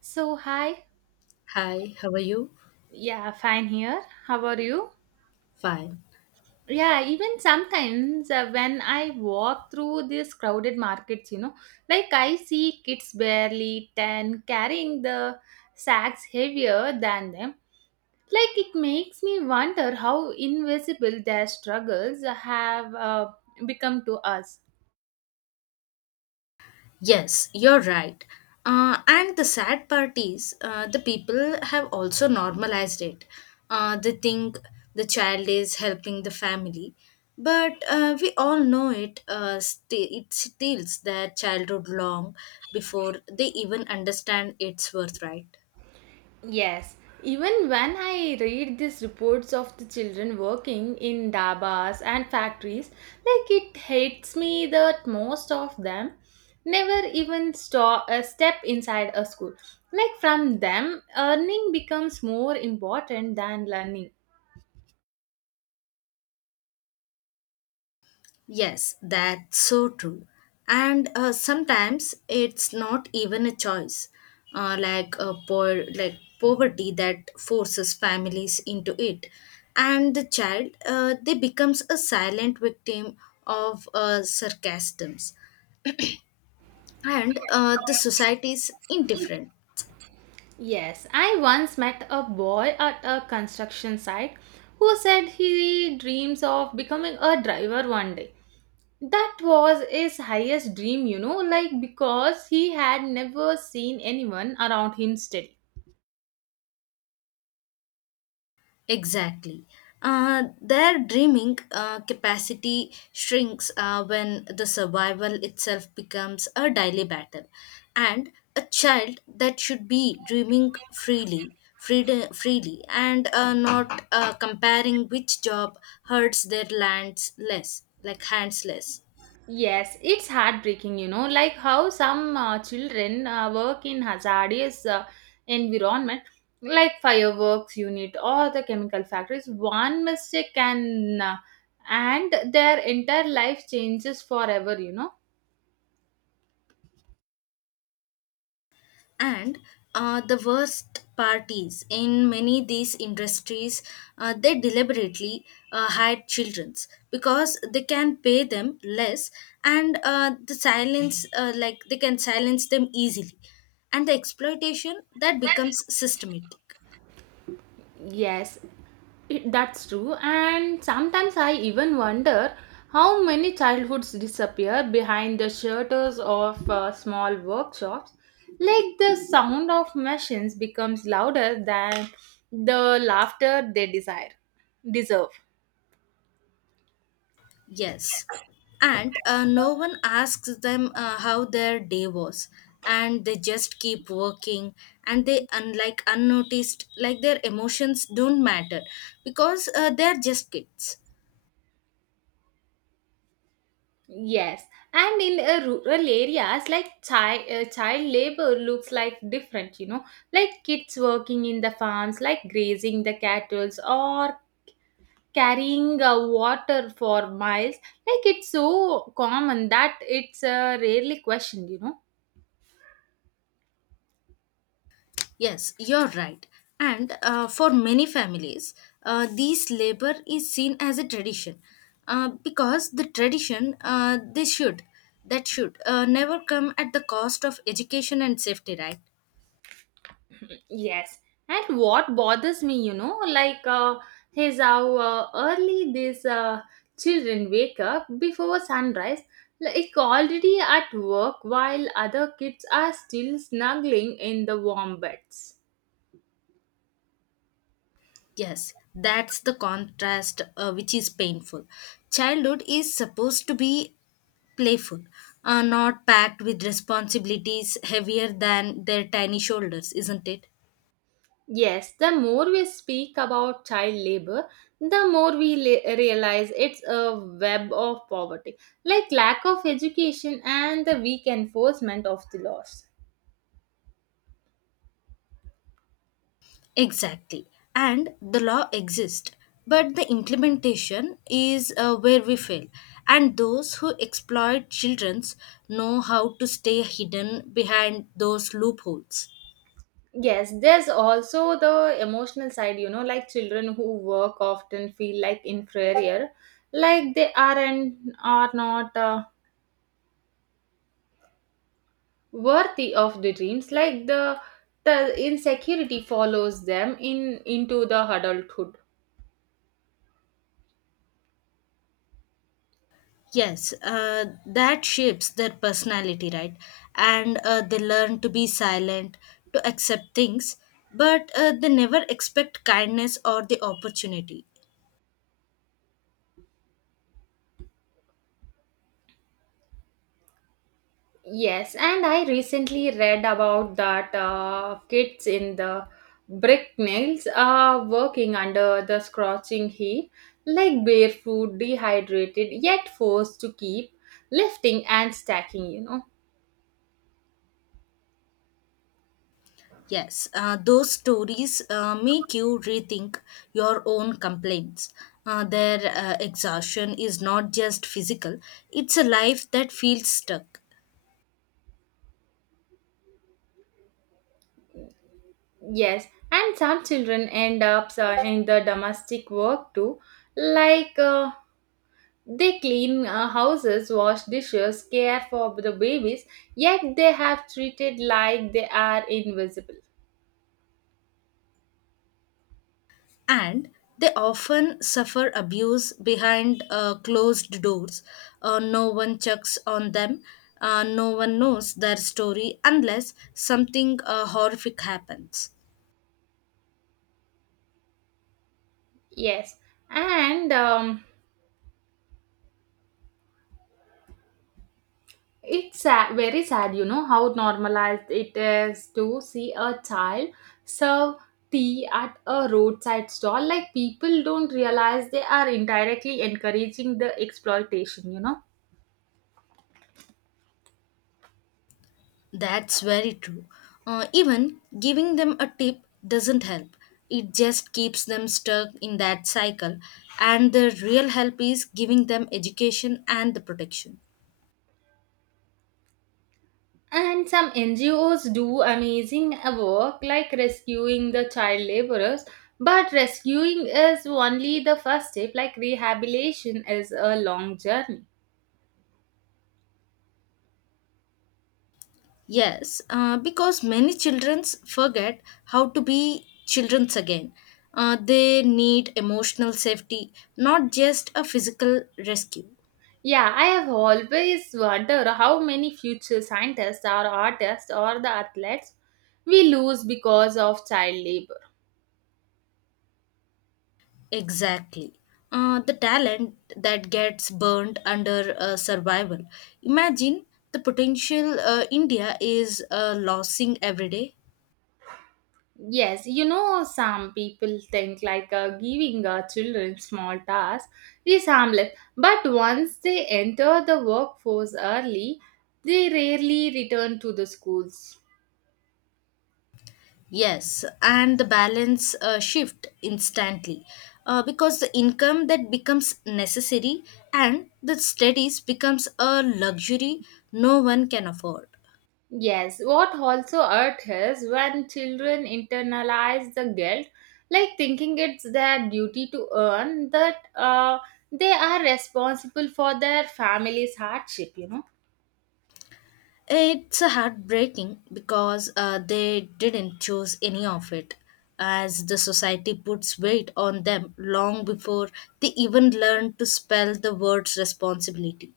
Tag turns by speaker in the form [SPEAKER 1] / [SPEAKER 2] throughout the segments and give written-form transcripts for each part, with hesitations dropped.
[SPEAKER 1] So, hi.
[SPEAKER 2] Hi, how are you?
[SPEAKER 1] Yeah, fine here. How are you?
[SPEAKER 2] Fine.
[SPEAKER 1] Yeah, even sometimes when I walk through these crowded markets, you know, like I see kids barely 10 carrying the sacks heavier than them. Like it makes me wonder how invisible their struggles have become to us.
[SPEAKER 2] Yes, you're right. And the sad part is, the people have also normalized it. They think the child is helping the family, but we all know it. It steals their childhood long before they even understand its worth, right?
[SPEAKER 1] Yes, even when I read these reports of the children working in dabas and factories, like it hits me that most of them never even step inside a school. Like from them, earning becomes more important than learning.
[SPEAKER 2] Yes, that's so true. And sometimes it's not even a choice, like a poor, like poverty that forces families into it, and the child they becomes a silent victim of sarcasms and the society's indifferent.
[SPEAKER 1] Yes, I once met a boy at a construction site who said he dreams of becoming a driver one day. That was his highest dream, you know, like because he had never seen anyone around him steady.
[SPEAKER 2] Exactly. Their dreaming capacity shrinks when the survival itself becomes a daily battle. And a child that should be dreaming freely, freely and not comparing which job hurts their lands less, like hands less.
[SPEAKER 1] Yes, it's heartbreaking, you know, like how some children work in hazardous environment like fireworks unit or the chemical factories. One mistake can and their entire life changes forever, you know.
[SPEAKER 2] And The worst part is in many these industries they deliberately hide childrens because they can pay them less and the silence like they can silence them easily and the exploitation that becomes systematic.
[SPEAKER 1] Yes, that's true. And sometimes I even wonder how many childhoods disappear behind the shutters of small workshops. Like the sound of machines becomes louder than the laughter they desire deserve.
[SPEAKER 2] Yes. And no one asks them how their day was. And they just keep working and they, unlike unnoticed, like their emotions don't matter because they're just kids.
[SPEAKER 1] Yes, and in rural areas, like child labor looks like different. You know, like kids working in the farms, like grazing the cattle, or carrying water for miles, like it's so common that it's rarely questioned, you know.
[SPEAKER 2] Yes, you're right. And for many families, this labor is seen as a tradition because the tradition they should, that should never come at the cost of education and safety, right?
[SPEAKER 1] Yes, and what bothers me, you know, like is how early these children wake up before sunrise, like already at work while other kids are still snuggling in the warm beds.
[SPEAKER 2] Yes, that's the contrast which is painful. Childhood is supposed to be playful, not packed with responsibilities heavier than their tiny shoulders, isn't it?
[SPEAKER 1] Yes, the more we speak about child labor, the more we realize it's a web of poverty, like lack of education and the weak enforcement of the laws.
[SPEAKER 2] Exactly. And the law exists, but the implementation is where we fail. And those who exploit children's know how to stay hidden behind those loopholes.
[SPEAKER 1] Yes, there's also the emotional side, you know, like children who work often feel like inferior, like they are and are not worthy of the dreams, like the insecurity follows them in into the adulthood.
[SPEAKER 2] Yes, that shapes their personality, right? And they learn to be silent, to accept things, but they never expect kindness or the opportunity.
[SPEAKER 1] Yes, and I recently read about that kids in the brick mills are working under the scorching heat, like barefoot, dehydrated, yet forced to keep lifting and stacking, you know.
[SPEAKER 2] Yes, those stories make you rethink your own complaints. Their exhaustion is not just physical, it's a life that feels stuck.
[SPEAKER 1] Yes, and some children end up in the domestic work too, like they clean houses, wash dishes, care for the babies, yet they have treated like they are invisible.
[SPEAKER 2] And they often suffer abuse behind closed doors. No one checks on them, no one knows their story unless something horrific happens.
[SPEAKER 1] Yes, and it's sad, very sad, you know, how normalized it is to see a child serve tea at a roadside stall. Like, people don't realize they are indirectly encouraging the exploitation, you know.
[SPEAKER 2] That's very true. Even giving them a tip doesn't help. It just keeps them stuck in that cycle, and the real help is giving them education and the protection.
[SPEAKER 1] And some NGOs do amazing work like rescuing the child laborers, but rescuing is only the first step, like, rehabilitation is a long journey.
[SPEAKER 2] Yes, because many children forget how to be children again. They need emotional safety, not just a physical rescue.
[SPEAKER 1] Yeah, I have always wondered how many future scientists or artists or the athletes we lose because of child labor.
[SPEAKER 2] Exactly. The talent that gets burned under survival. Imagine the potential India is losing every day.
[SPEAKER 1] Yes, you know, some people think like giving children small tasks is harmless, but once they enter the workforce early, they rarely return to the schools.
[SPEAKER 2] Yes, and the balance shift instantly because the income that becomes necessary and the studies becomes a luxury no one can afford.
[SPEAKER 1] Yes, what also hurt is when children internalize the guilt, like thinking it's their duty to earn that they are responsible for their family's hardship, you know.
[SPEAKER 2] It's a heartbreaking because they didn't choose any of it, as the society puts weight on them long before they even learn to spell the words responsibility.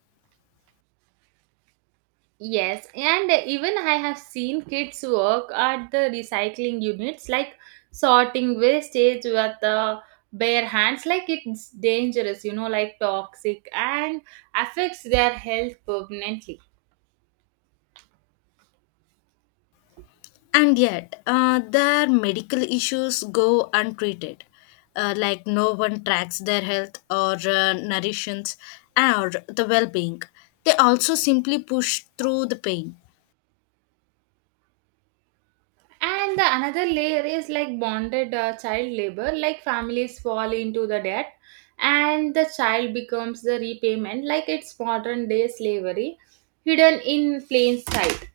[SPEAKER 1] Yes, and even I have seen kids work at the recycling units, like sorting wastage with the bare hands, like it's dangerous, you know, like toxic and affects their health permanently.
[SPEAKER 2] And yet, their medical issues go untreated. Like no one tracks their health or nourishance or the well being. They also simply push through the pain.
[SPEAKER 1] And the another layer is like bonded child labor, like families fall into the debt and the child becomes the repayment, like it's modern day slavery hidden in plain sight.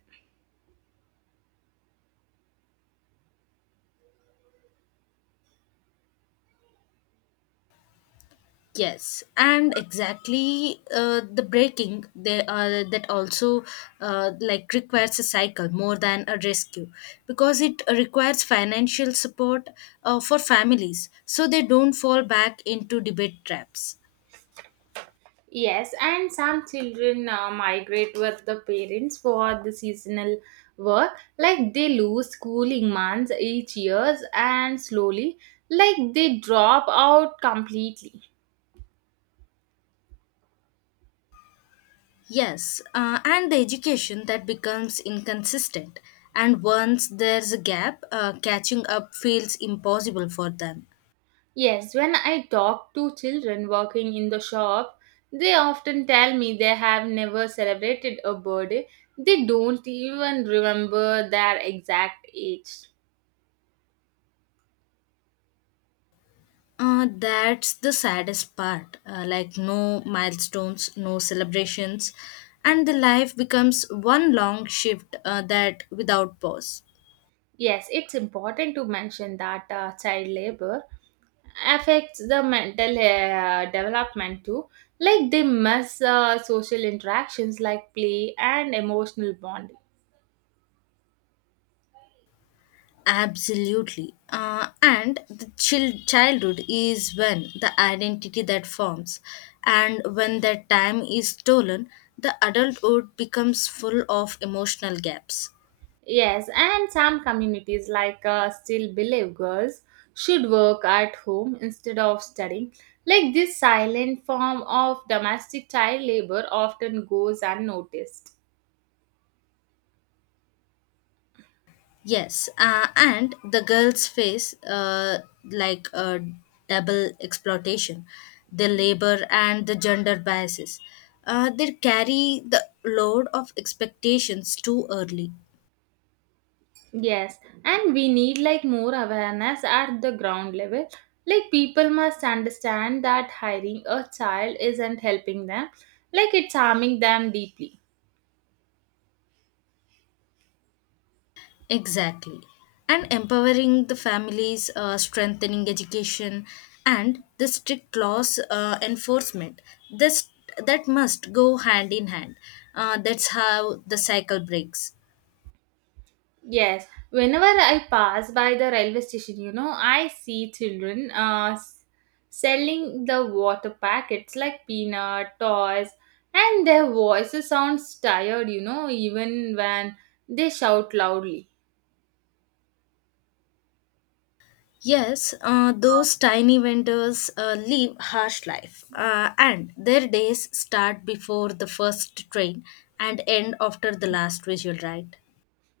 [SPEAKER 2] Yes, and exactly the breaking they, that also like requires a cycle more than a rescue because it requires financial support for families so they don't fall back into debate traps.
[SPEAKER 1] Yes, and some children migrate with the parents for the seasonal work, like they lose schooling months each years and slowly, like they drop out completely.
[SPEAKER 2] Yes, and the education that becomes inconsistent, and once there's a gap, catching up feels impossible for them.
[SPEAKER 1] Yes, when I talk to children working in the shop, they often tell me they have never celebrated a birthday. They don't even remember their exact age.
[SPEAKER 2] That's the saddest part. No milestones, no celebrations, and the life becomes one long shift that without pause.
[SPEAKER 1] Yes, it's important to mention that child labor affects the mental development too. Like they miss social interactions like play and emotional bonding.
[SPEAKER 2] Absolutely. And the childhood is when the identity that forms. And when that time is stolen, the adulthood becomes full of emotional gaps.
[SPEAKER 1] Yes, and some communities like still believe girls should work at home instead of studying. Like this silent form of domestic child labor often goes unnoticed.
[SPEAKER 2] Yes. And the girls face like a double exploitation, the labor and the gender biases. They carry the load of expectations too early.
[SPEAKER 1] Yes, and we need like more awareness at the ground level. Like people must understand that hiring a child isn't helping them, like it's harming them deeply.
[SPEAKER 2] Exactly. And empowering the families, strengthening education, and the strict laws enforcement. This, that must go hand in hand. That's how the cycle breaks.
[SPEAKER 1] Yes, whenever I pass by the railway station, you know, I see children selling the water packets like peanut, toys, and their voices sounds tired, you know, even when they shout loudly.
[SPEAKER 2] Yes, those tiny vendors live harsh life, and their days start before the first train and end after the last visual, right?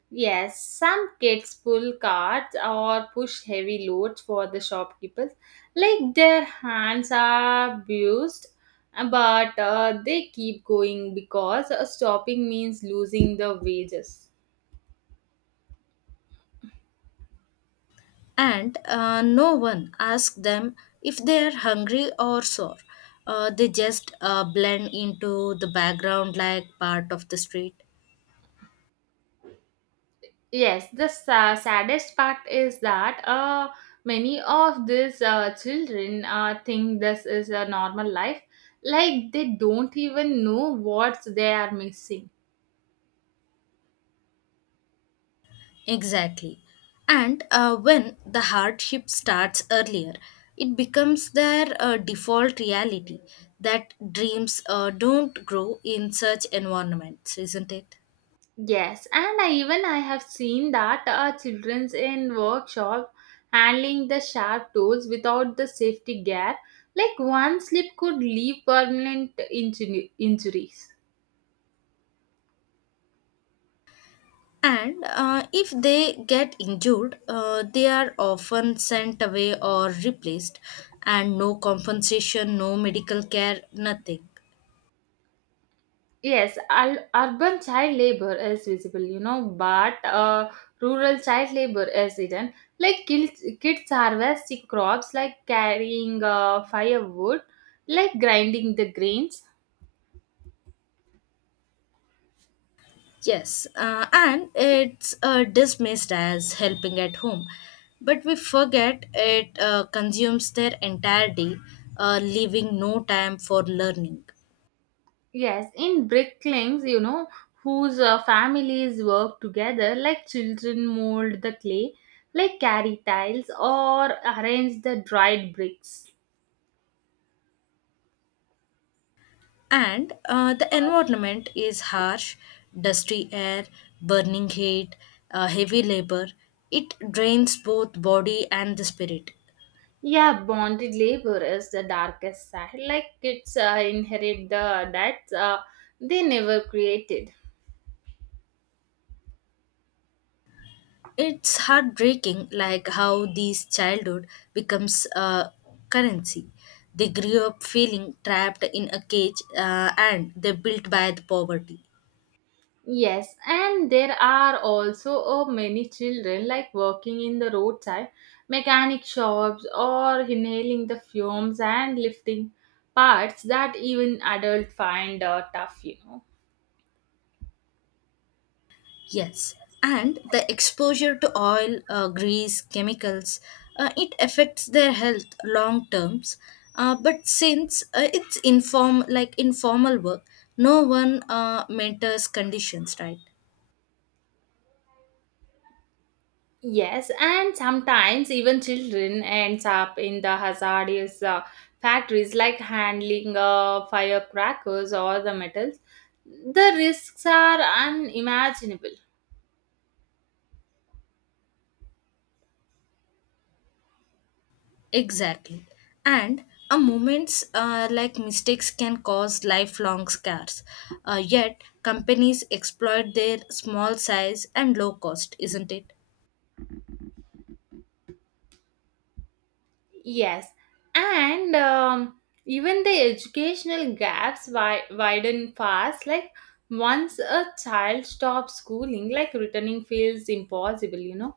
[SPEAKER 1] Yes, some kids pull carts or push heavy loads for the shopkeepers, like their hands are bruised, but they keep going because stopping means losing the wages.
[SPEAKER 2] and No one asks them if they are hungry or sore. They just blend into the background like part of the street.
[SPEAKER 1] Yes, the saddest part is that many of these children think this is a normal life, like they don't even know what they are missing.
[SPEAKER 2] Exactly. And when the hardship starts earlier, it becomes their default reality that dreams don't grow in such environments, isn't it?
[SPEAKER 1] Yes, and even I have seen that childrens in workshop handling the sharp tools without the safety gear, like one slip could leave permanent injuries.
[SPEAKER 2] And if they get injured, they are often sent away or replaced, and no compensation, no medical care, nothing.
[SPEAKER 1] Yes, urban child labor is visible, you know, but rural child labor is hidden. Like kids harvesting crops, like carrying firewood, like grinding the grains.
[SPEAKER 2] Yes, and it's dismissed as helping at home. But we forget it consumes their entire day, leaving no time for learning.
[SPEAKER 1] Yes, in bricklings, you know, whose families work together, like children mold the clay, like carry tiles or arrange the dried bricks.
[SPEAKER 2] And the environment is harsh, dusty air, burning heat, heavy labor. It drains both body and the spirit.
[SPEAKER 1] Yeah, bonded labor is the darkest side. Like kids inherit the debts they never created.
[SPEAKER 2] It's heartbreaking, like how these childhood becomes currency. They grew up feeling trapped in a cage and they built by the poverty.
[SPEAKER 1] Yes, and there are also many children like working in the roadside, mechanic shops, or inhaling the fumes and lifting parts that even adults find tough, you know.
[SPEAKER 2] Yes, and the exposure to oil, grease, chemicals, it affects their health long terms. But since it's inform like informal work, no one mentors conditions, right?
[SPEAKER 1] Yes, and sometimes even children ends up in the hazardous factories like handling firecrackers or the metals. The risks are unimaginable.
[SPEAKER 2] Exactly, and a moment's like mistakes can cause lifelong scars. Yet companies exploit their small size and low cost, isn't it?
[SPEAKER 1] Yes, and even the educational gaps widen fast. Like once a child stops schooling, like returning feels impossible. You know.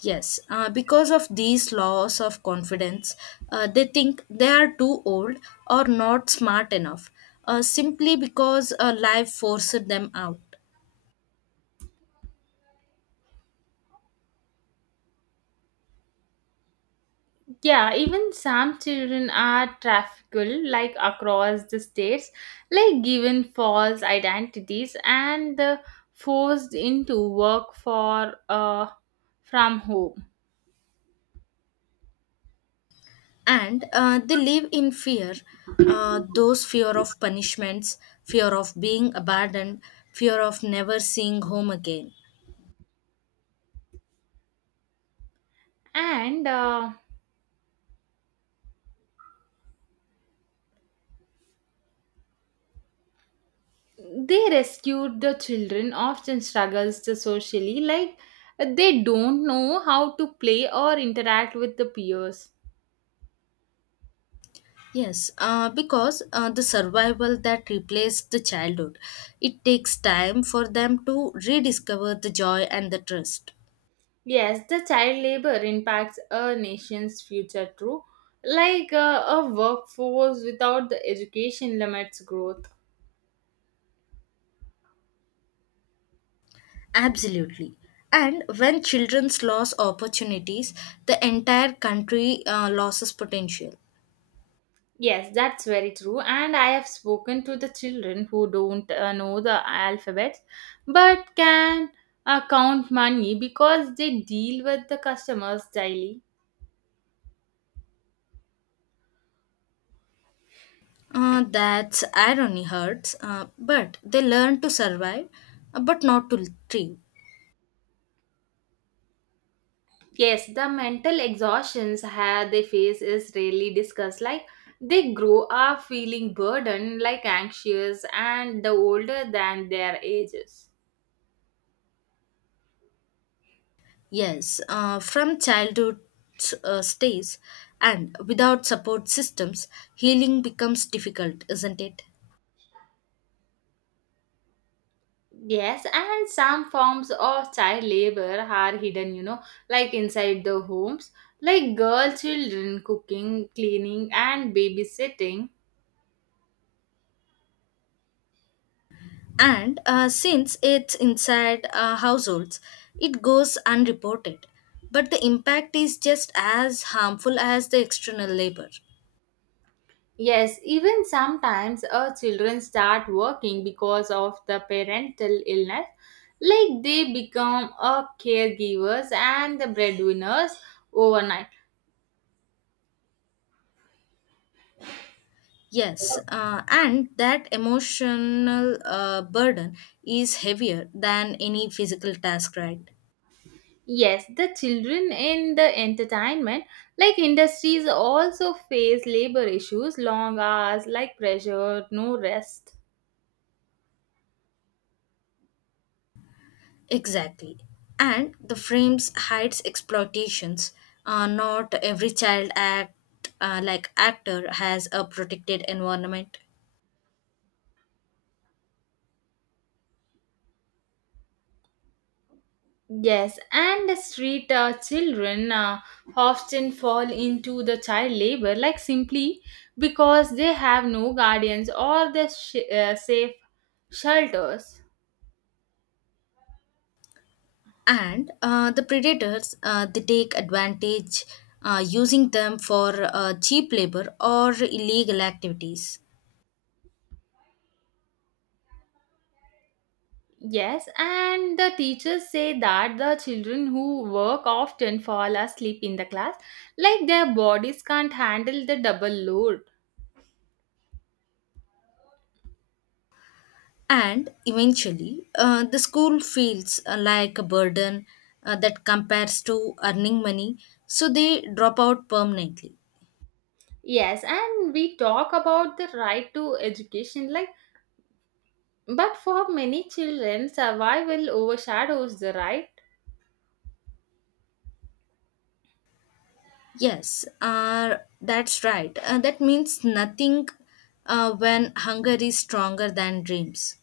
[SPEAKER 2] Yes, because of these loss of confidence, they think they are too old or not smart enough, simply because life forced them out.
[SPEAKER 1] Yeah, even some children are trafficked like across the states, like given false identities and forced into work for from home.
[SPEAKER 2] And they live in fear, those fear of punishments, fear of being abandoned, fear of never seeing home again.
[SPEAKER 1] And they rescued the children often struggles to socially, like they don't know how to play or interact with the peers.
[SPEAKER 2] Yes, because the survival that replaced the childhood, it takes time for them to rediscover the joy and the trust.
[SPEAKER 1] Yes, the child labor impacts a nation's future too. Like a workforce without the education limits growth.
[SPEAKER 2] Absolutely. And when children's lose opportunities, the entire country loses potential.
[SPEAKER 1] Yes, that's very true. And I have spoken to the children who don't know the alphabet but can count money because they deal with the customers daily.
[SPEAKER 2] That's irony hurts, but they learn to survive, but not to thrive.
[SPEAKER 1] Yes, the mental exhaustions they face is rarely discussed. Like they grow up feeling burdened, like anxious, and the older than their ages.
[SPEAKER 2] Yes, from childhood stays, and without support systems, healing becomes difficult, isn't it?
[SPEAKER 1] Yes, and some forms of child labor are hidden, you know, like inside the homes, like girl children cooking, cleaning, and babysitting.
[SPEAKER 2] And since it's inside households, it goes unreported. But the impact is just as harmful as the external labor.
[SPEAKER 1] Yes, even sometimes our children start working because of the parental illness, like they become a caregivers and the breadwinners overnight.
[SPEAKER 2] Yes, and that emotional burden is heavier than any physical task, right?
[SPEAKER 1] Yes, the children in the entertainment like industries also face labor issues, long hours, like pressure, no rest.
[SPEAKER 2] Exactly. And the frames hides exploitations. Not every child act like actor has a protected environment.
[SPEAKER 1] Yes, and the street children often fall into the child labor, like simply because they have no guardians or the safe shelters.
[SPEAKER 2] And The predators they take advantage using them for cheap labor or illegal activities.
[SPEAKER 1] Yes, and the teachers say that the children who work often fall asleep in the class, like their bodies can't handle the double load.
[SPEAKER 2] And eventually the school feels like a burden that compares to earning money so they drop out permanently.
[SPEAKER 1] Yes, and we talk about the right to education, like, but for many children, survival overshadows the right.
[SPEAKER 2] yes uh, that's right that means nothing when hunger is stronger than dreams.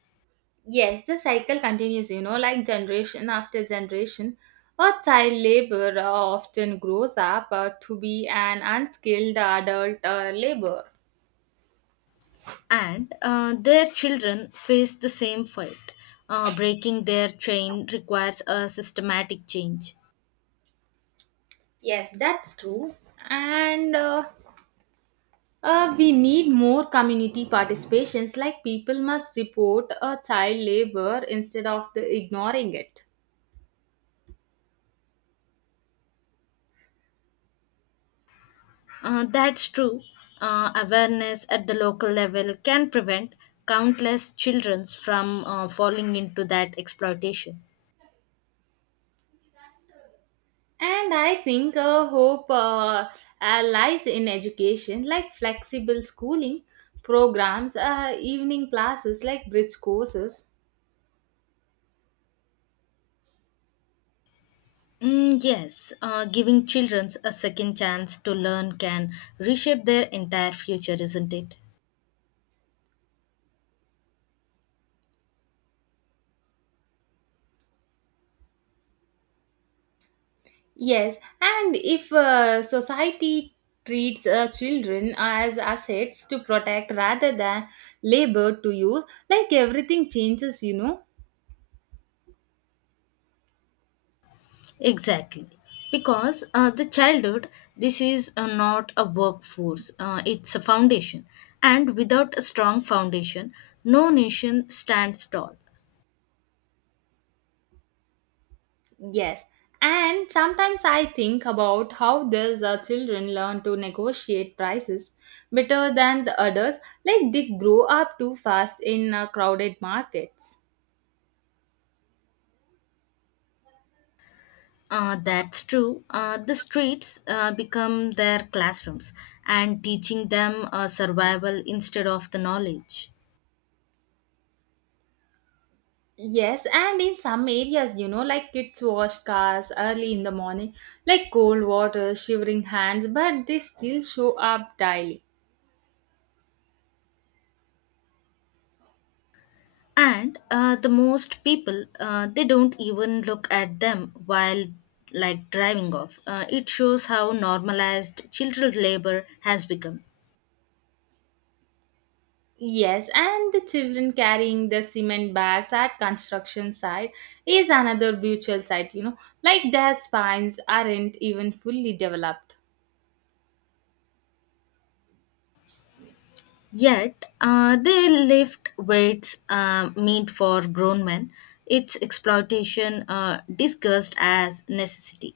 [SPEAKER 1] Yes, the cycle continues, you know, like generation after generation. A child labor often grows up to be an unskilled adult labor.
[SPEAKER 2] And Their children face the same fate. Breaking their chain requires a systematic change.
[SPEAKER 1] Yes, that's true. And we need more community participations, like people must report a child labor instead of the ignoring it.
[SPEAKER 2] That's true. Awareness at the local level can prevent countless children from falling into that exploitation.
[SPEAKER 1] And I think hope lies in education, like flexible schooling programs, evening classes, like bridge courses.
[SPEAKER 2] Mm, yes, giving children a second chance to learn can reshape their entire future, isn't it?
[SPEAKER 1] Yes, and if society treats children as assets to protect rather than labor to use, like everything changes, you know.
[SPEAKER 2] Exactly. Because the childhood, this is not a workforce, it's a foundation. And without a strong foundation, no nation stands tall.
[SPEAKER 1] Yes, and sometimes I think about how these children learn to negotiate prices better than the others, like they grow up too fast in crowded markets.
[SPEAKER 2] That's true. The streets become their classrooms and teaching them survival instead of the knowledge.
[SPEAKER 1] Yes, and in some areas, you know, like kids wash cars early in the morning, like cold water, shivering hands, but they still show up daily.
[SPEAKER 2] And the most people, they don't even look at them while like driving off. It shows how normalized children labor has become.
[SPEAKER 1] Yes, and the children carrying the cement bags at construction site is another brutal sight, you know, like their spines aren't even fully developed.
[SPEAKER 2] Yet, they lift weights meant for grown men. Its exploitation discussed as necessity.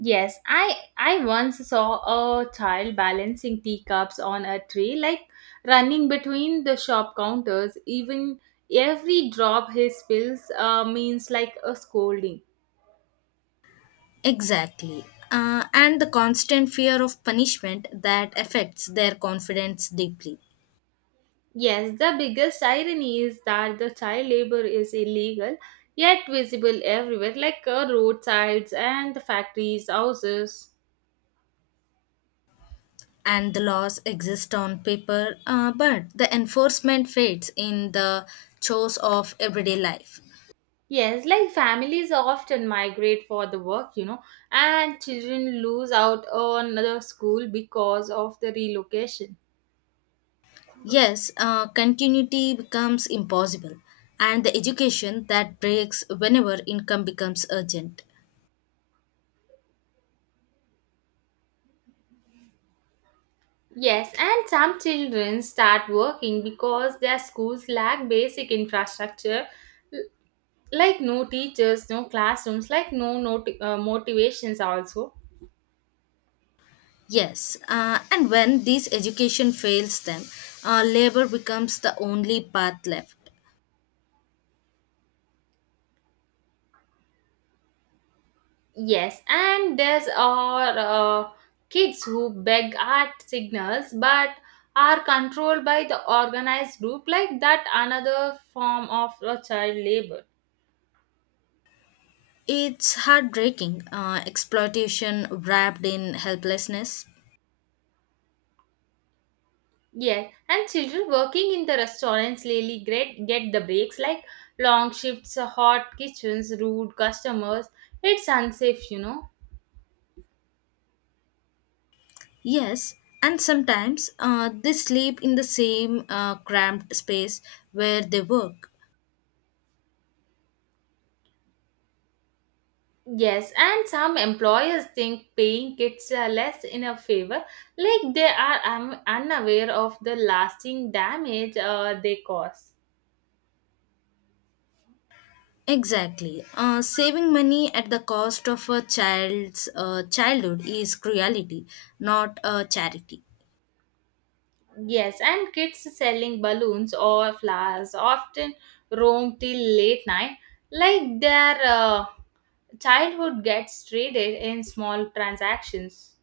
[SPEAKER 1] Yes, I once saw a child balancing teacups on a tray, like running between the shop counters. Even every drop he spills means like a scolding.
[SPEAKER 2] Exactly. And the constant fear of punishment that affects their confidence deeply.
[SPEAKER 1] Yes, the biggest irony is that the child labor is illegal yet visible everywhere, like roadsides and the factories, houses.
[SPEAKER 2] And the laws exist on paper, but the enforcement fades in the chores of everyday life.
[SPEAKER 1] Yes, like families often migrate for the work, you know, and children lose out on the school because of the relocation.
[SPEAKER 2] Yes, continuity becomes impossible, and the education that breaks whenever income becomes urgent.
[SPEAKER 1] Yes, and some children start working because their schools lack basic infrastructure, l- like no teachers, no classrooms, like no motivations, also.
[SPEAKER 2] Yes, and when this education fails them, labor becomes the only path left.
[SPEAKER 1] Yes, and there's are kids who beg art signals but are controlled by the organized group like that another form of child labor.
[SPEAKER 2] It's heartbreaking, exploitation wrapped in helplessness.
[SPEAKER 1] Yes, and children working in the restaurants really great get the breaks like long shifts, hot kitchens, rude customers. It's unsafe.
[SPEAKER 2] Yes, and sometimes they sleep in the same cramped space where they work.
[SPEAKER 1] Yes, and some employers think paying kids less in a favor, like they are unaware of the lasting damage they cause.
[SPEAKER 2] Exactly. Saving money at the cost of a child's childhood is cruelty, not a charity.
[SPEAKER 1] Yes, and kids selling balloons or flowers often roam till late night, like their childhood gets traded in small transactions.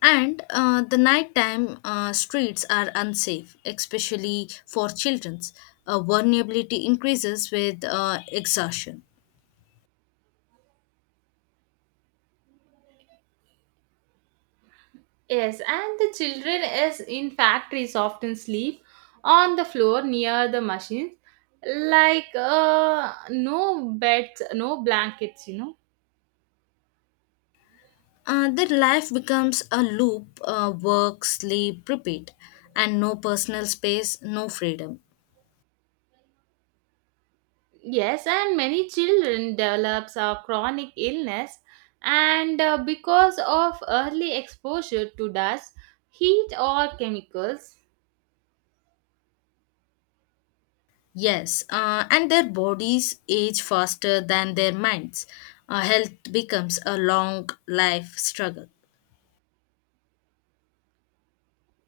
[SPEAKER 2] And the nighttime streets are unsafe, especially for children. Vulnerability increases with exhaustion.
[SPEAKER 1] Yes, and the children is in factories often sleep on the floor near the machines, like no beds, no blankets.
[SPEAKER 2] Their life becomes a loop work, sleep, repeat, and no personal space, no freedom.
[SPEAKER 1] Yes, and many children develops a chronic illness, and because of early exposure to dust, heat, or chemicals.
[SPEAKER 2] Yes, and their bodies age faster than their minds. Health becomes a long life struggle.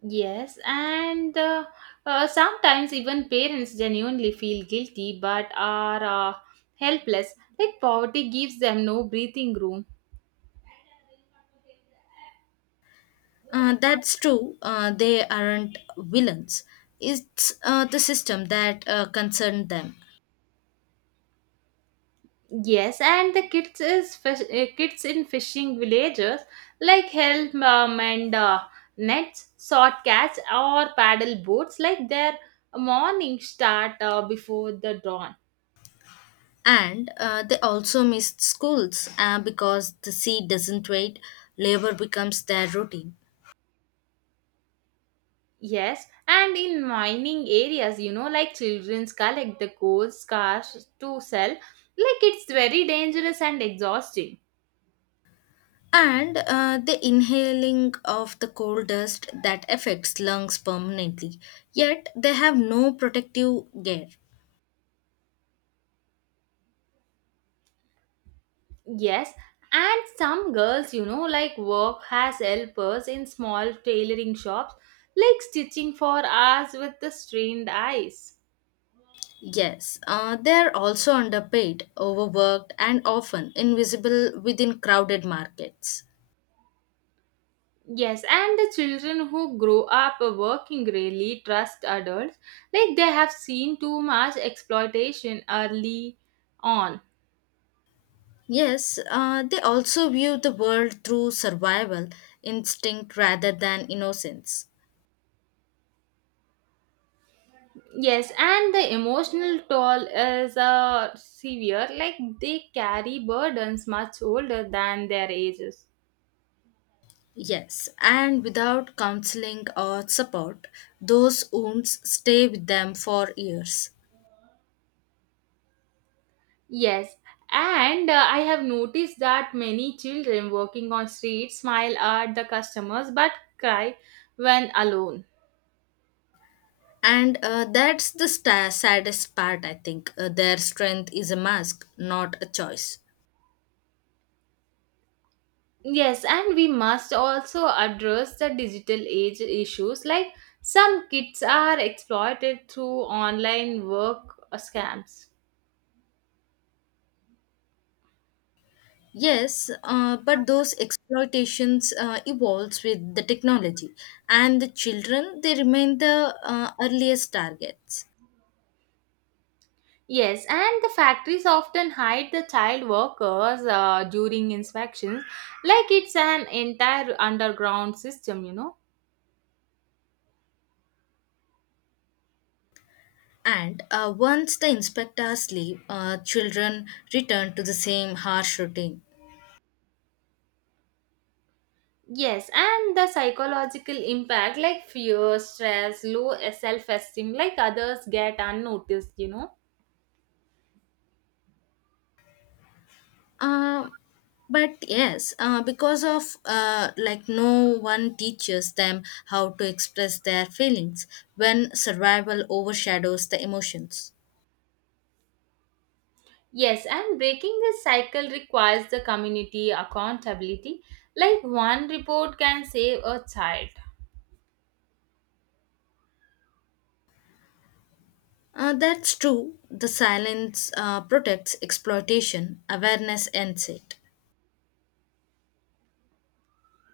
[SPEAKER 1] Yes, and sometimes even parents genuinely feel guilty but are uh, helpless. Like poverty gives them no breathing room.
[SPEAKER 2] That's true. They aren't villains. It's the system that concerned them.
[SPEAKER 1] Yes, and the kids in fishing villages like help and nets, short catch or paddle boats. Like their morning start before the dawn.
[SPEAKER 2] And they also missed schools because the sea doesn't wait, labor becomes their routine.
[SPEAKER 1] Yes, and in mining areas, like childrens collect the gold scars to sell, like it's very dangerous and exhausting.
[SPEAKER 2] And the inhaling of the coal dust that affects lungs permanently. Yet they have no protective gear.
[SPEAKER 1] Yes, and some girls, like work as helpers in small tailoring shops, like stitching for hours with the strained eyes.
[SPEAKER 2] Yes, they are also underpaid, overworked, and often invisible within crowded markets.
[SPEAKER 1] Yes, and the children who grow up working really trust adults, like they have seen too much exploitation early on.
[SPEAKER 2] Yes, they also view the world through survival instinct rather than innocence.
[SPEAKER 1] Yes, and the emotional toll is severe, like they carry burdens much older than their ages.
[SPEAKER 2] Yes, and without counseling or support, those wounds stay with them for years.
[SPEAKER 1] Yes, and I have noticed that many children working on streets smile at the customers but cry when alone.
[SPEAKER 2] And that's the sta saddest part, I think. Their strength is a mask, not a choice.
[SPEAKER 1] Yes, and we must also address the digital age issues, like some kids are exploited through online work scams.
[SPEAKER 2] Yes, but those exploitations evolves with the technology, and the children they remain the earliest targets.
[SPEAKER 1] Yes, and the factories often hide the child workers during inspections, like it's an entire underground system.
[SPEAKER 2] And once the inspectors leave, children return to the same harsh routine.
[SPEAKER 1] Yes, and the psychological impact, like fear, stress, low self esteem, like others get unnoticed.
[SPEAKER 2] Uh, but yes, because of like no one teaches them how to express their feelings when survival overshadows the emotions.
[SPEAKER 1] Yes, and breaking this cycle requires the community accountability, like one report can save a child.
[SPEAKER 2] That's true. The silence protects exploitation. Awareness ends it.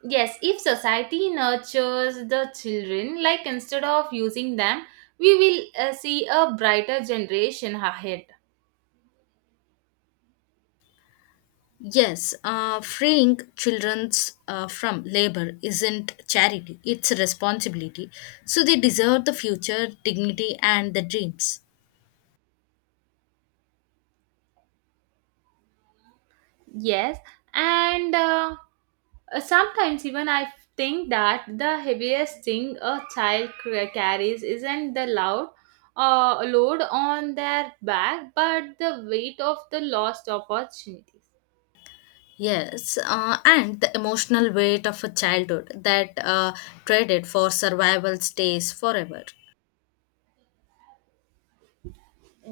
[SPEAKER 1] Yes, if society nurtures the children, like instead of using them, we will see a brighter generation ahead.
[SPEAKER 2] Yes, freeing children from labor isn't charity, it's a responsibility. So they deserve the future, dignity, and the dreams.
[SPEAKER 1] Yes, and sometimes even I think that the heaviest thing a child carries isn't the loud load on their back, but the weight of the lost opportunities.
[SPEAKER 2] Yes, and the emotional weight of a childhood that traded for survival stays forever.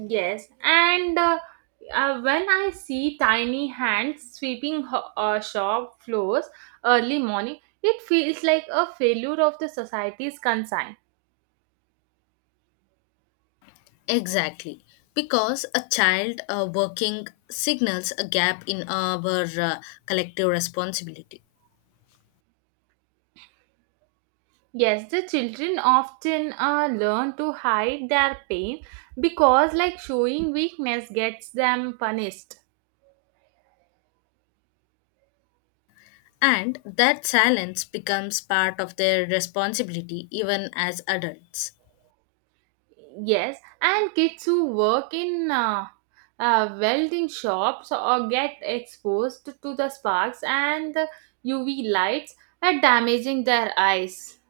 [SPEAKER 1] Yes, and when I see tiny hands sweeping shop floors early morning, it feels like a failure of the society's concern.
[SPEAKER 2] Exactly, because a child working signals a gap in our collective responsibility.
[SPEAKER 1] Yes, the children often learn to hide their pain because, like, showing weakness gets them punished.
[SPEAKER 2] And that silence becomes part of their responsibility even as adults.
[SPEAKER 1] Yes, and kids who work in welding shops or get exposed to the sparks and the UV lights are damaging their eyes.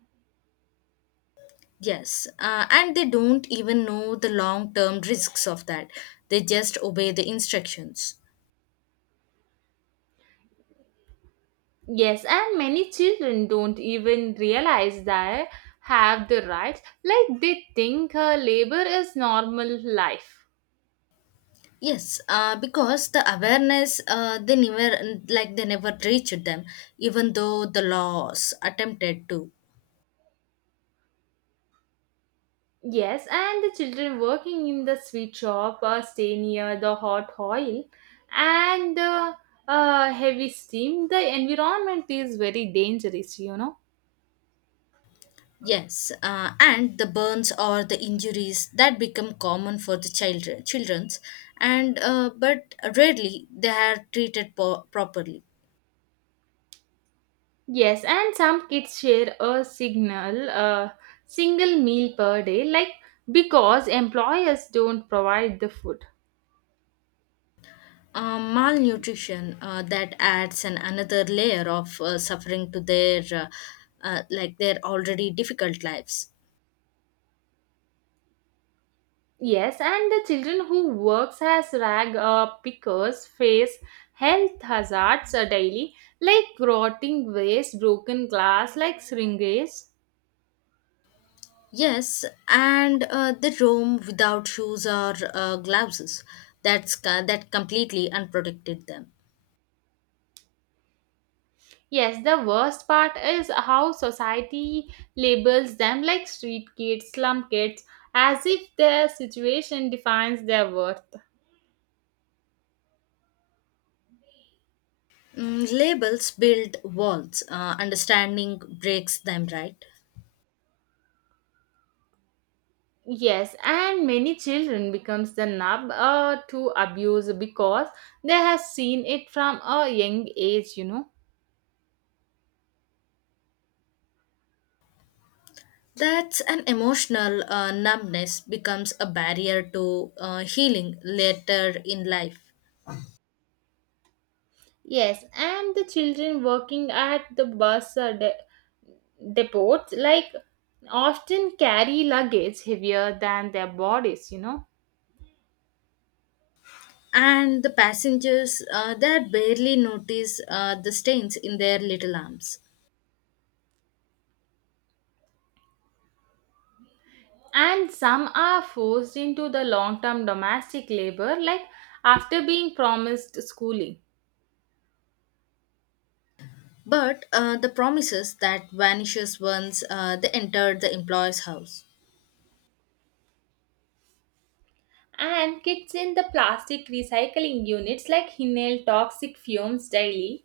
[SPEAKER 2] Yes, and they don't even know the long term risks of that. They just obey the instructions.
[SPEAKER 1] Yes, and many children don't even realize they have the rights, like they think labor is normal life.
[SPEAKER 2] Yes, because the awareness they never like they never reached them, even though the laws attempted to.
[SPEAKER 1] Yes, and the children working in the sweet shop stay near the hot oil and heavy steam. The environment is very dangerous.
[SPEAKER 2] Yes, and the burns or the injuries that become common for the children, children's, and but rarely they are treated properly.
[SPEAKER 1] Yes, and some kids share a single meal per day, like because employers don't provide the food.
[SPEAKER 2] Malnutrition that adds an another layer of suffering to their like their already difficult lives.
[SPEAKER 1] Yes, and the children who works as rag pickers face health hazards daily, like rotting waste, broken glass, like syringes.
[SPEAKER 2] Yes, and they roam without shoes or gloves. That completely unprotected them.
[SPEAKER 1] Yes, the worst part is how society labels them like street kids, slum kids, as if their situation defines their worth.
[SPEAKER 2] Mm, labels build walls, understanding breaks them, right?
[SPEAKER 1] Yes, and many children becomes the nub to abuse because they have seen it from a young age.
[SPEAKER 2] That's an emotional numbness becomes a barrier to healing later in life.
[SPEAKER 1] Yes, and the children working at the bus depots like often carry luggage heavier than their bodies.
[SPEAKER 2] And the passengers, they barely notice the stains in their little arms.
[SPEAKER 1] And some are forced into the long-term domestic labor like after being promised schooling.
[SPEAKER 2] But the promises that vanishes once they entered the employer's house.
[SPEAKER 1] And kids in the plastic recycling units like inhale toxic fumes daily.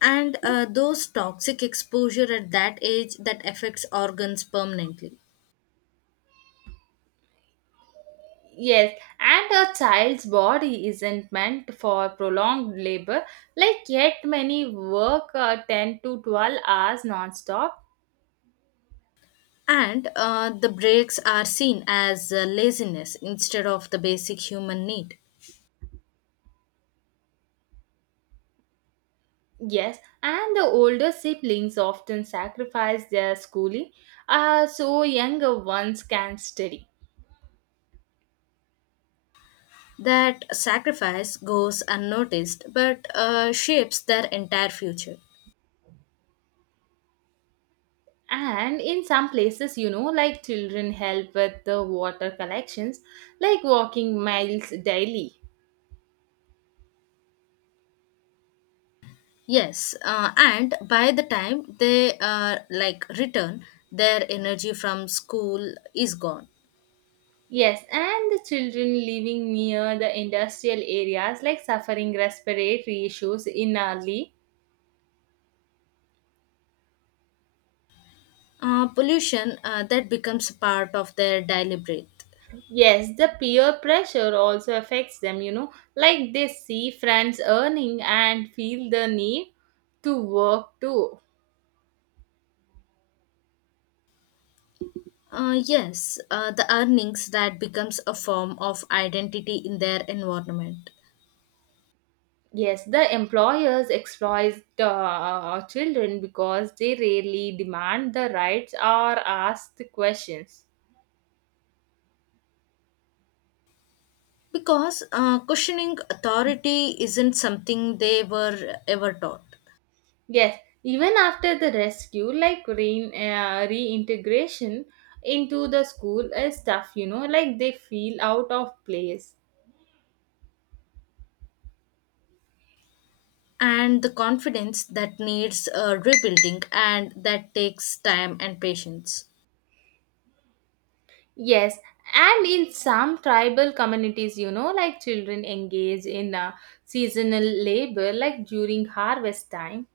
[SPEAKER 2] And those toxic exposure at that age that affects organs permanently.
[SPEAKER 1] Yes, and a child's body isn't meant for prolonged labor, like yet many work 10 to 12 hours non-stop.
[SPEAKER 2] And the breaks are seen as laziness instead of the basic human need.
[SPEAKER 1] Yes, and the older siblings often sacrifice their schooling so younger ones can study.
[SPEAKER 2] That sacrifice goes unnoticed but shapes their entire future.
[SPEAKER 1] And in some places, like children help with the water collections, like walking miles daily.
[SPEAKER 2] Yes, and by the time they like return, their energy from school is gone.
[SPEAKER 1] Yes, and the children living near the industrial areas like suffering respiratory issues in early.
[SPEAKER 2] Pollution that becomes part of their daily breath.
[SPEAKER 1] Yes, the peer pressure also affects them, like they see friends earning and feel the need to work too.
[SPEAKER 2] Yes, the earnings that becomes a form of identity in their environment.
[SPEAKER 1] Yes, the employers exploit the children because they rarely demand the rights or ask the questions.
[SPEAKER 2] Because questioning authority isn't something they were ever taught.
[SPEAKER 1] Yes, even after the rescue, like reintegration into the school is tough, like they feel out of place.
[SPEAKER 2] And the confidence that needs rebuilding and that takes time and patience.
[SPEAKER 1] Yes, and in some tribal communities, like children engage in seasonal labor, like during harvest time.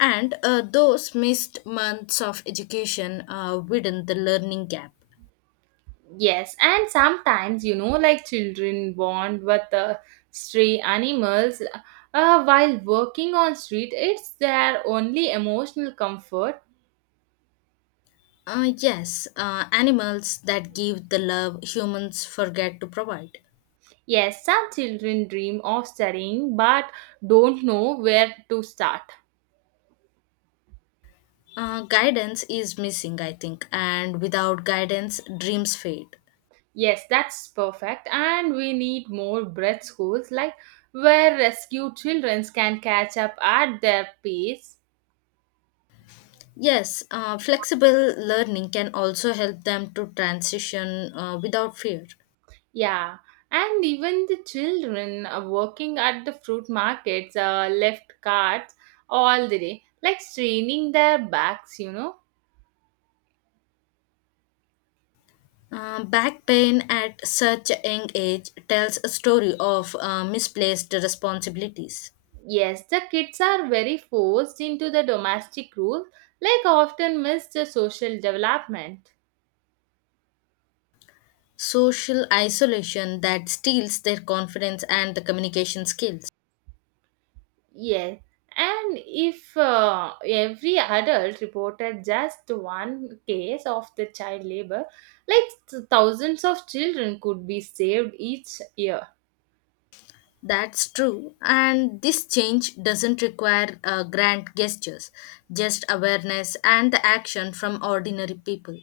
[SPEAKER 2] And those missed months of education widen the learning gap.
[SPEAKER 1] Yes, and sometimes, like children bond with stray animals while working on street, it's their only emotional comfort.
[SPEAKER 2] Yes, animals that give the love humans forget to provide.
[SPEAKER 1] Yes, some children dream of studying but don't know where to start.
[SPEAKER 2] Guidance is missing, I think, and without guidance, dreams fade.
[SPEAKER 1] Yes, that's perfect. And we need more breadth schools like where rescued children can catch up at their pace.
[SPEAKER 2] Yes, flexible learning can also help them to transition without fear.
[SPEAKER 1] Yeah, and even the children working at the fruit markets left carts all the day, like straining their backs.
[SPEAKER 2] Back pain at such a young age tells a story of misplaced responsibilities,
[SPEAKER 1] Yes, the kids are very forced into the domestic rules, like often miss the social development.
[SPEAKER 2] social isolation that steals their confidence and the communication skills.
[SPEAKER 1] Yes, and if every adult reported just one case of the child labor, like thousands of children could be saved each year.
[SPEAKER 2] That's true, and this change doesn't require grand gestures, just awareness and the action from ordinary people.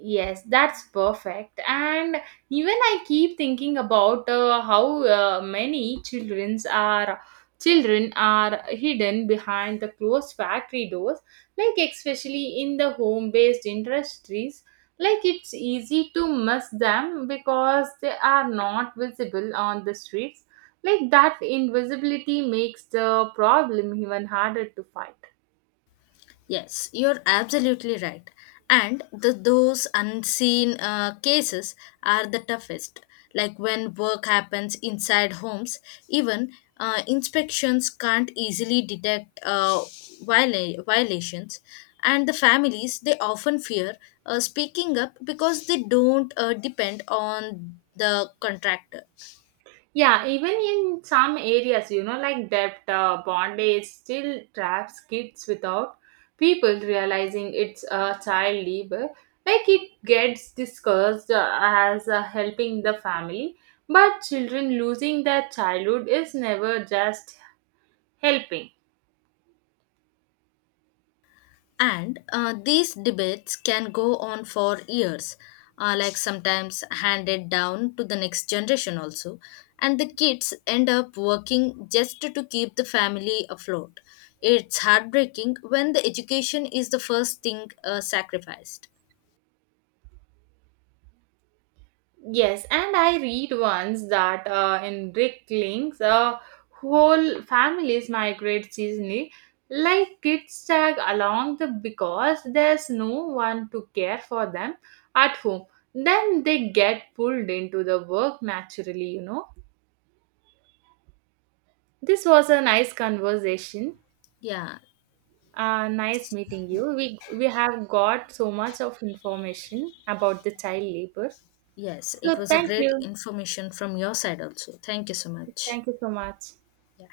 [SPEAKER 1] Yes, that's perfect. And even I keep thinking about how many children are hidden behind the closed factory doors, like especially in the home-based industries. Like it's easy to miss them because they are not visible on the streets. Like that invisibility makes the problem even harder to fight.
[SPEAKER 2] Yes, you're absolutely right. And those unseen cases are the toughest. Like when work happens inside homes, even inspections can't easily detect violations. And the families, they often fear speaking up because they don't depend on the contractor.
[SPEAKER 1] Yeah, even in some areas, like debt, bondage still traps kids without people realizing it's a child labor. Like it gets discussed as helping the family, but children losing their childhood is never just helping.
[SPEAKER 2] And these debates can go on for years, like sometimes handed down to the next generation also. And the kids end up working just to keep the family afloat. It's heartbreaking when the education is the first thing sacrificed.
[SPEAKER 1] Yes, and I read once that in Rick Links, whole families migrate seasonally, like kids tag along the because there's no one to care for them at home. Then they get pulled into the work naturally. This was a nice conversation.
[SPEAKER 2] Yeah,
[SPEAKER 1] Nice meeting you. We have got so much of information about the child labor.
[SPEAKER 2] yes,
[SPEAKER 1] So
[SPEAKER 2] it was a
[SPEAKER 1] thank
[SPEAKER 2] great
[SPEAKER 1] you.
[SPEAKER 2] information from your side also. Thank you so much.
[SPEAKER 1] Thank you so much.
[SPEAKER 2] Yeah.